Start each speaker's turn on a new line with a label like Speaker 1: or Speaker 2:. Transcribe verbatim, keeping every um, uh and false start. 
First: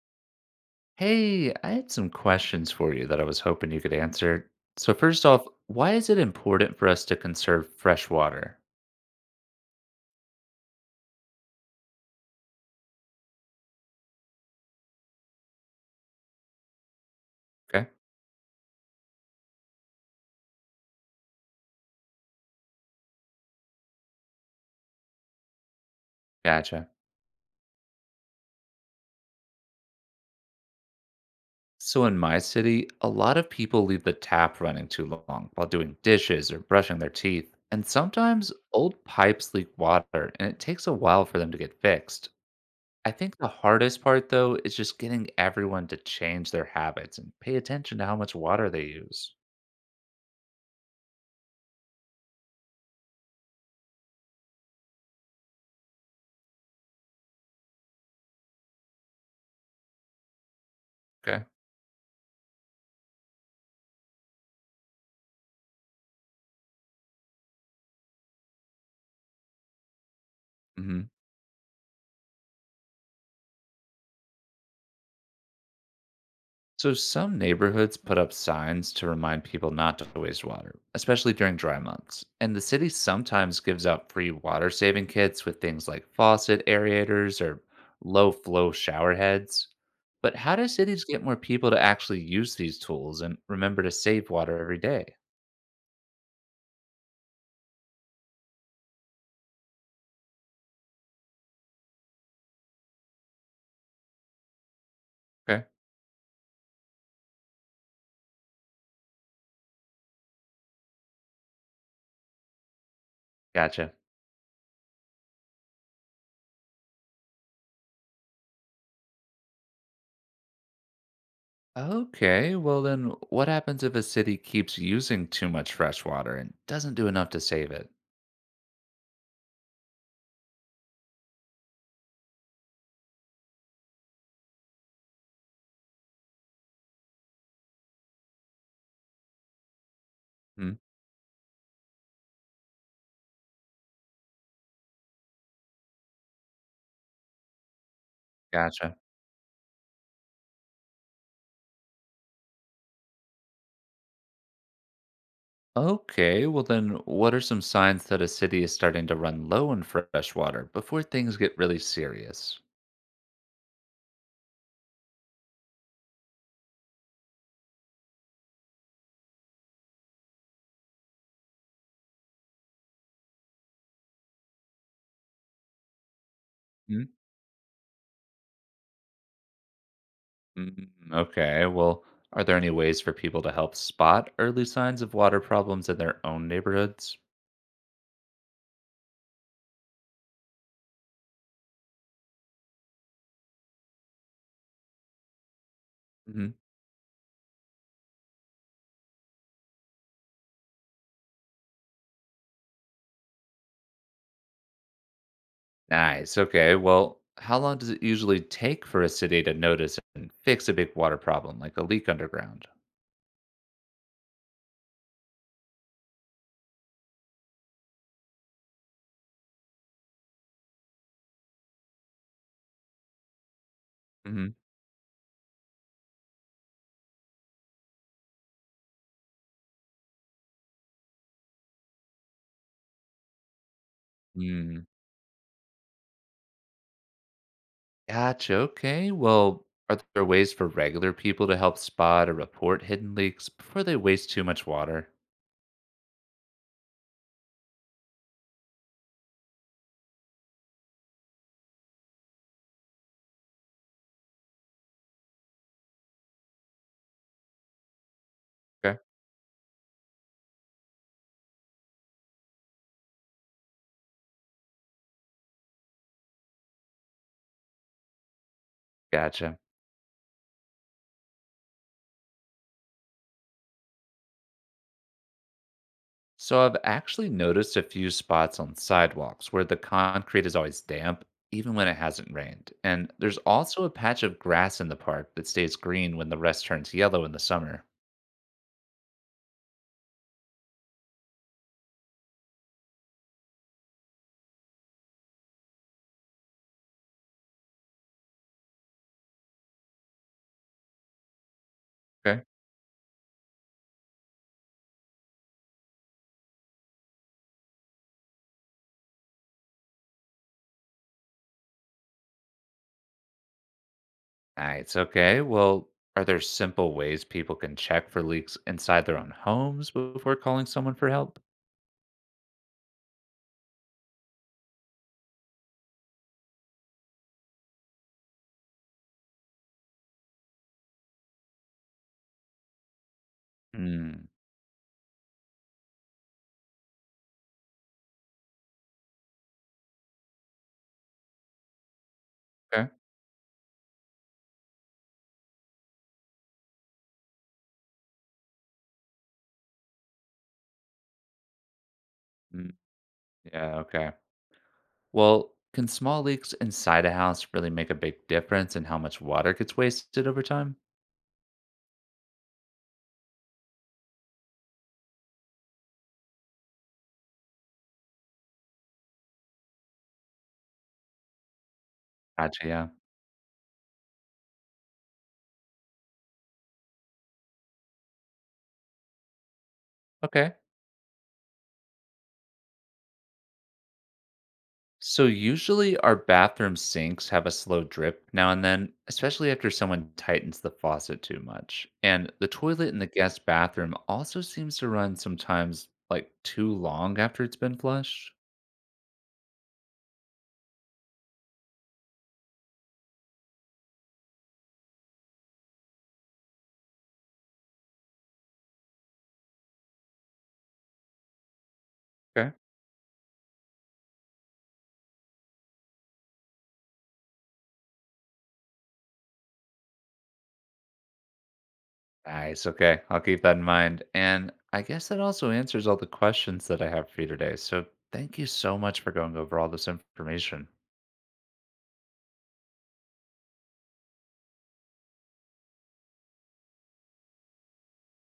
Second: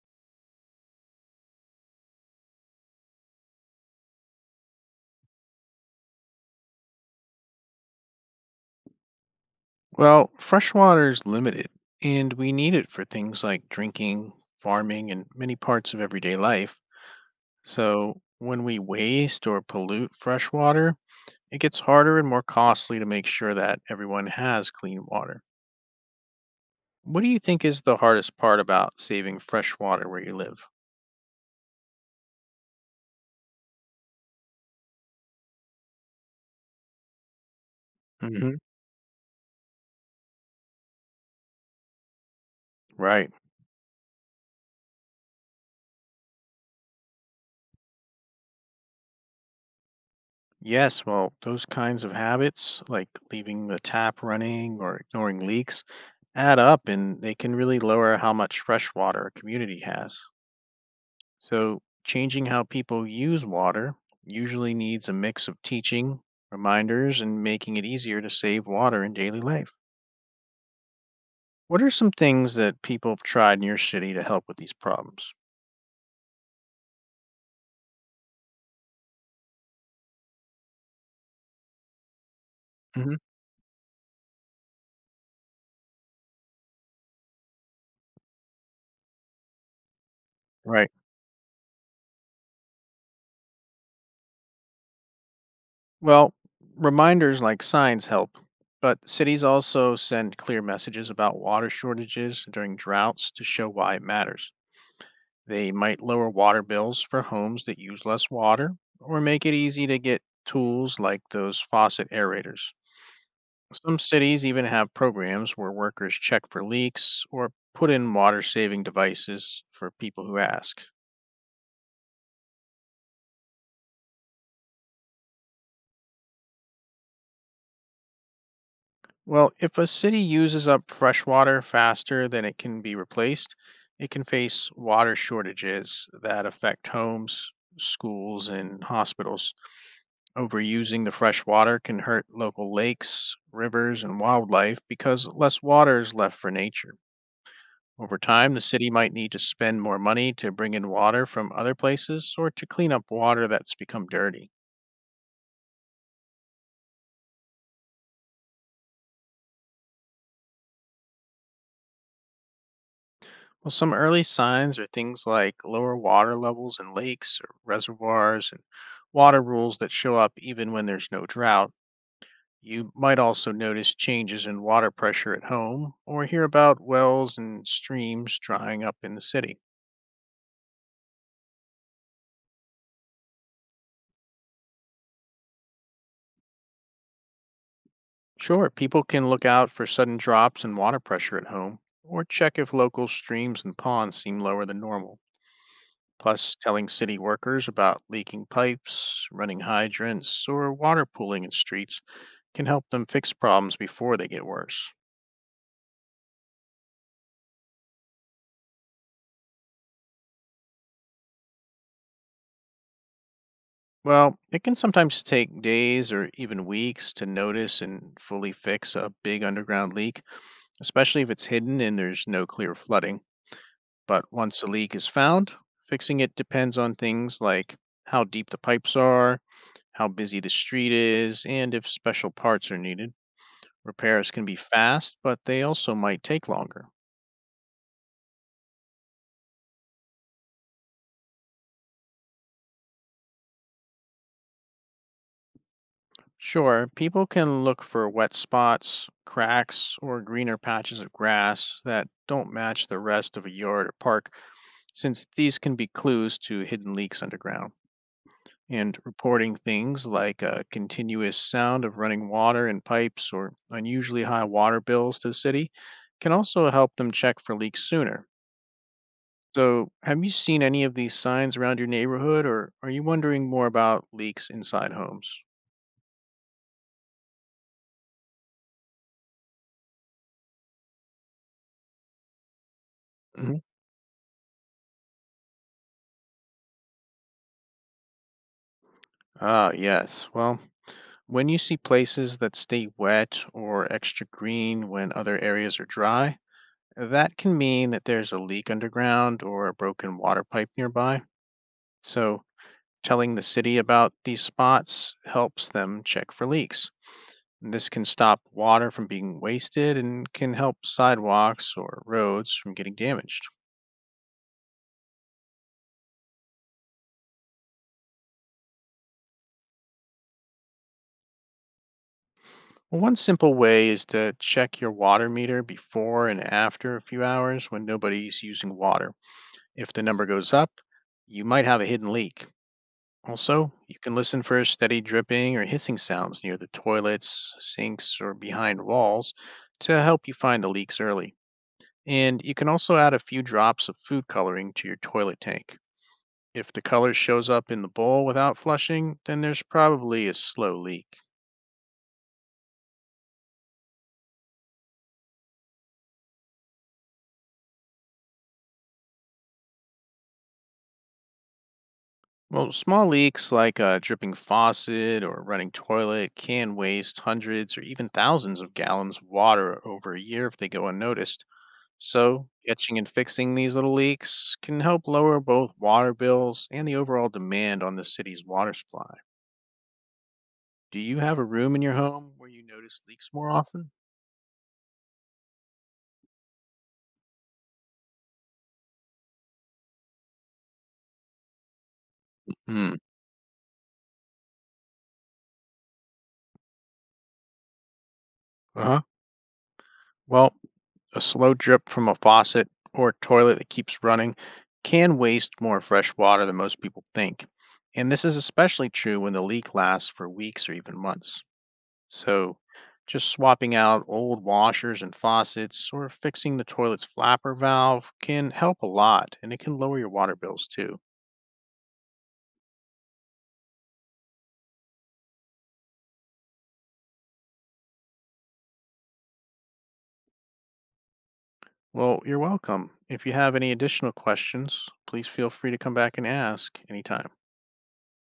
Speaker 1: Hey, I had some questions for you that I was hoping you could answer. So, first off, why is it important for us to conserve fresh water?
Speaker 2: Well, fresh water is limited, and we need it for things like drinking, farming, and many parts of everyday life.
Speaker 1: Okay,
Speaker 2: So, when we waste or pollute fresh water, it gets harder and more costly to make sure that everyone has clean water.
Speaker 1: gotcha.
Speaker 2: What do you think is the hardest part about saving fresh water where you live?
Speaker 1: So, in my city, a lot of people leave the tap running too long while doing dishes or brushing their teeth. And sometimes
Speaker 2: Hmm.
Speaker 1: old pipes leak water and it takes a while for them to get fixed. I
Speaker 2: Right.
Speaker 1: think the hardest part, though, is just getting everyone to change their habits and pay attention to how much water they use.
Speaker 2: Yes, well, those kinds of habits, like leaving the tap running or ignoring leaks, add up and they can really lower how much fresh water a community has.
Speaker 1: Okay.
Speaker 2: So, changing how people use water usually needs a mix of teaching, reminders, and making it easier to save water in daily life.
Speaker 1: hmm
Speaker 2: What are some things that people have tried in your city to help with these problems?
Speaker 1: So, some neighborhoods put up signs to remind people not to waste water, especially during dry months. And the city
Speaker 2: Hmm.
Speaker 1: sometimes gives out free water saving kits with things like faucet aerators or low flow shower heads. But how do
Speaker 2: Right.
Speaker 1: cities get more people to actually use these tools and remember to save water every day?
Speaker 2: Well, reminders like signs help, but cities also send clear messages about water shortages during droughts to show why it matters.
Speaker 1: Okay.
Speaker 2: They might lower water bills for homes that use less water or make it easy to get tools like those faucet aerators.
Speaker 1: Gotcha.
Speaker 2: Some cities even have programs where workers check for leaks or put in water saving devices for people who ask.
Speaker 1: Okay, well, then what happens if a city keeps using too much fresh water and doesn't do enough to save it?
Speaker 2: Well, if a city uses up fresh water faster than it can be replaced, it can face water shortages that affect homes, schools, and hospitals.
Speaker 1: Hmm,
Speaker 2: Overusing the fresh water can hurt local lakes, rivers, and wildlife because less water is left for nature. Over time, the city
Speaker 1: gotcha.
Speaker 2: might need to spend more money to bring in water from other places or to clean up water that's become dirty.
Speaker 1: Okay, well then, what are some signs that a city is starting to run low on fresh water before things get really serious?
Speaker 2: Well, some early signs are things like lower water levels in lakes or reservoirs and water rules that show up even when there's no drought. You might also notice changes in water pressure at home or hear about
Speaker 1: mm
Speaker 2: wells and streams drying up in the city.
Speaker 1: Mm, okay, well, are there any ways for people to help spot early signs of water problems in their own neighborhoods?
Speaker 2: Sure, people can look out for sudden drops in water pressure at home or check if local streams and ponds seem lower than normal.
Speaker 1: hmm
Speaker 2: Plus, telling city workers about leaking pipes, running hydrants, or water pooling in streets can help them fix problems before they get worse.
Speaker 1: Nice. Okay, well, how long does it usually take for a city to notice and fix a big water problem like a leak underground?
Speaker 2: Well, it can sometimes take days or even weeks to notice and fully fix a big underground leak, especially if it's hidden and there's no clear flooding. But once a leak is found, fixing it depends on things like how deep the pipes are, how busy the street is, and if special parts are needed. Repairs can be
Speaker 1: Mm-hmm.
Speaker 2: fast, but they also might take longer.
Speaker 1: Gotcha. Okay. Well, are there ways for regular people to help spot or report hidden leaks before they waste too much water?
Speaker 2: Sure, people can look for wet spots, cracks, or greener patches of grass that don't match the rest of a yard or park, since these can be clues to hidden leaks underground. And
Speaker 1: Okay.
Speaker 2: reporting things like a continuous sound of running water in pipes or unusually high water bills to the city can also help them check for leaks sooner.
Speaker 1: Gotcha.
Speaker 2: So, have you seen any of these signs around your neighborhood, or are you wondering more about leaks inside homes?
Speaker 1: So I've actually noticed a few spots on sidewalks where the concrete is always damp, even when it hasn't rained. And there's
Speaker 2: Mhm.
Speaker 1: also a patch of grass in the park that stays green when the rest turns yellow in the summer.
Speaker 2: Ah, yes. Well, When you see places that stay wet or extra green when other areas are dry, that can mean that there's a leak underground or a broken water pipe nearby. So,
Speaker 1: Okay.
Speaker 2: telling the city about these spots helps them check for leaks. This can stop water from being wasted and can help sidewalks or roads from getting damaged.
Speaker 1: Nice. Okay. Well, are there simple ways people can check for leaks inside their own homes before calling someone for help?
Speaker 2: One simple way is to check your water meter before and after a few hours when nobody's using water. If the number goes up, you might have a hidden leak. Also, you can
Speaker 1: Hmm.
Speaker 2: listen for steady dripping or hissing sounds near the toilets, sinks, or behind walls to help you find the leaks early. And you can
Speaker 1: Okay.
Speaker 2: also add a few drops of food coloring to your toilet tank. If the color shows up in the bowl without flushing, then there's probably a slow leak.
Speaker 1: Yeah, okay. Well, can small leaks inside a house really make a big difference in how much water gets wasted over time?
Speaker 2: Well, small leaks like a dripping faucet or running toilet can waste hundreds or even thousands of gallons of water over a year if they go unnoticed. So,
Speaker 1: Gotcha, yeah.
Speaker 2: catching and fixing these little leaks can help lower both water bills and the overall demand on the city's water supply.
Speaker 1: Okay.
Speaker 2: Do you have a room in your home where you notice leaks more often?
Speaker 1: So usually our bathroom sinks have a slow drip now and then, especially after someone tightens the faucet too much. And the toilet
Speaker 2: Hmm.
Speaker 1: in the guest bathroom also seems to run sometimes like too long after it's been flushed.
Speaker 2: Uh huh. Well, a slow drip from a faucet or toilet that keeps running can waste more fresh water than most people think. And this is especially true when the leak lasts for weeks or even months.
Speaker 1: Okay.
Speaker 2: So, just swapping out old washers and faucets or fixing the toilet's flapper valve can help a lot and it can lower your water bills too.
Speaker 1: Nice. Okay. I'll keep that in mind. And I guess that also answers all the questions that I have for you today. So thank you so much for going over all this information.
Speaker 2: Well, you're welcome. If you have any additional questions, please feel free to come back and ask anytime.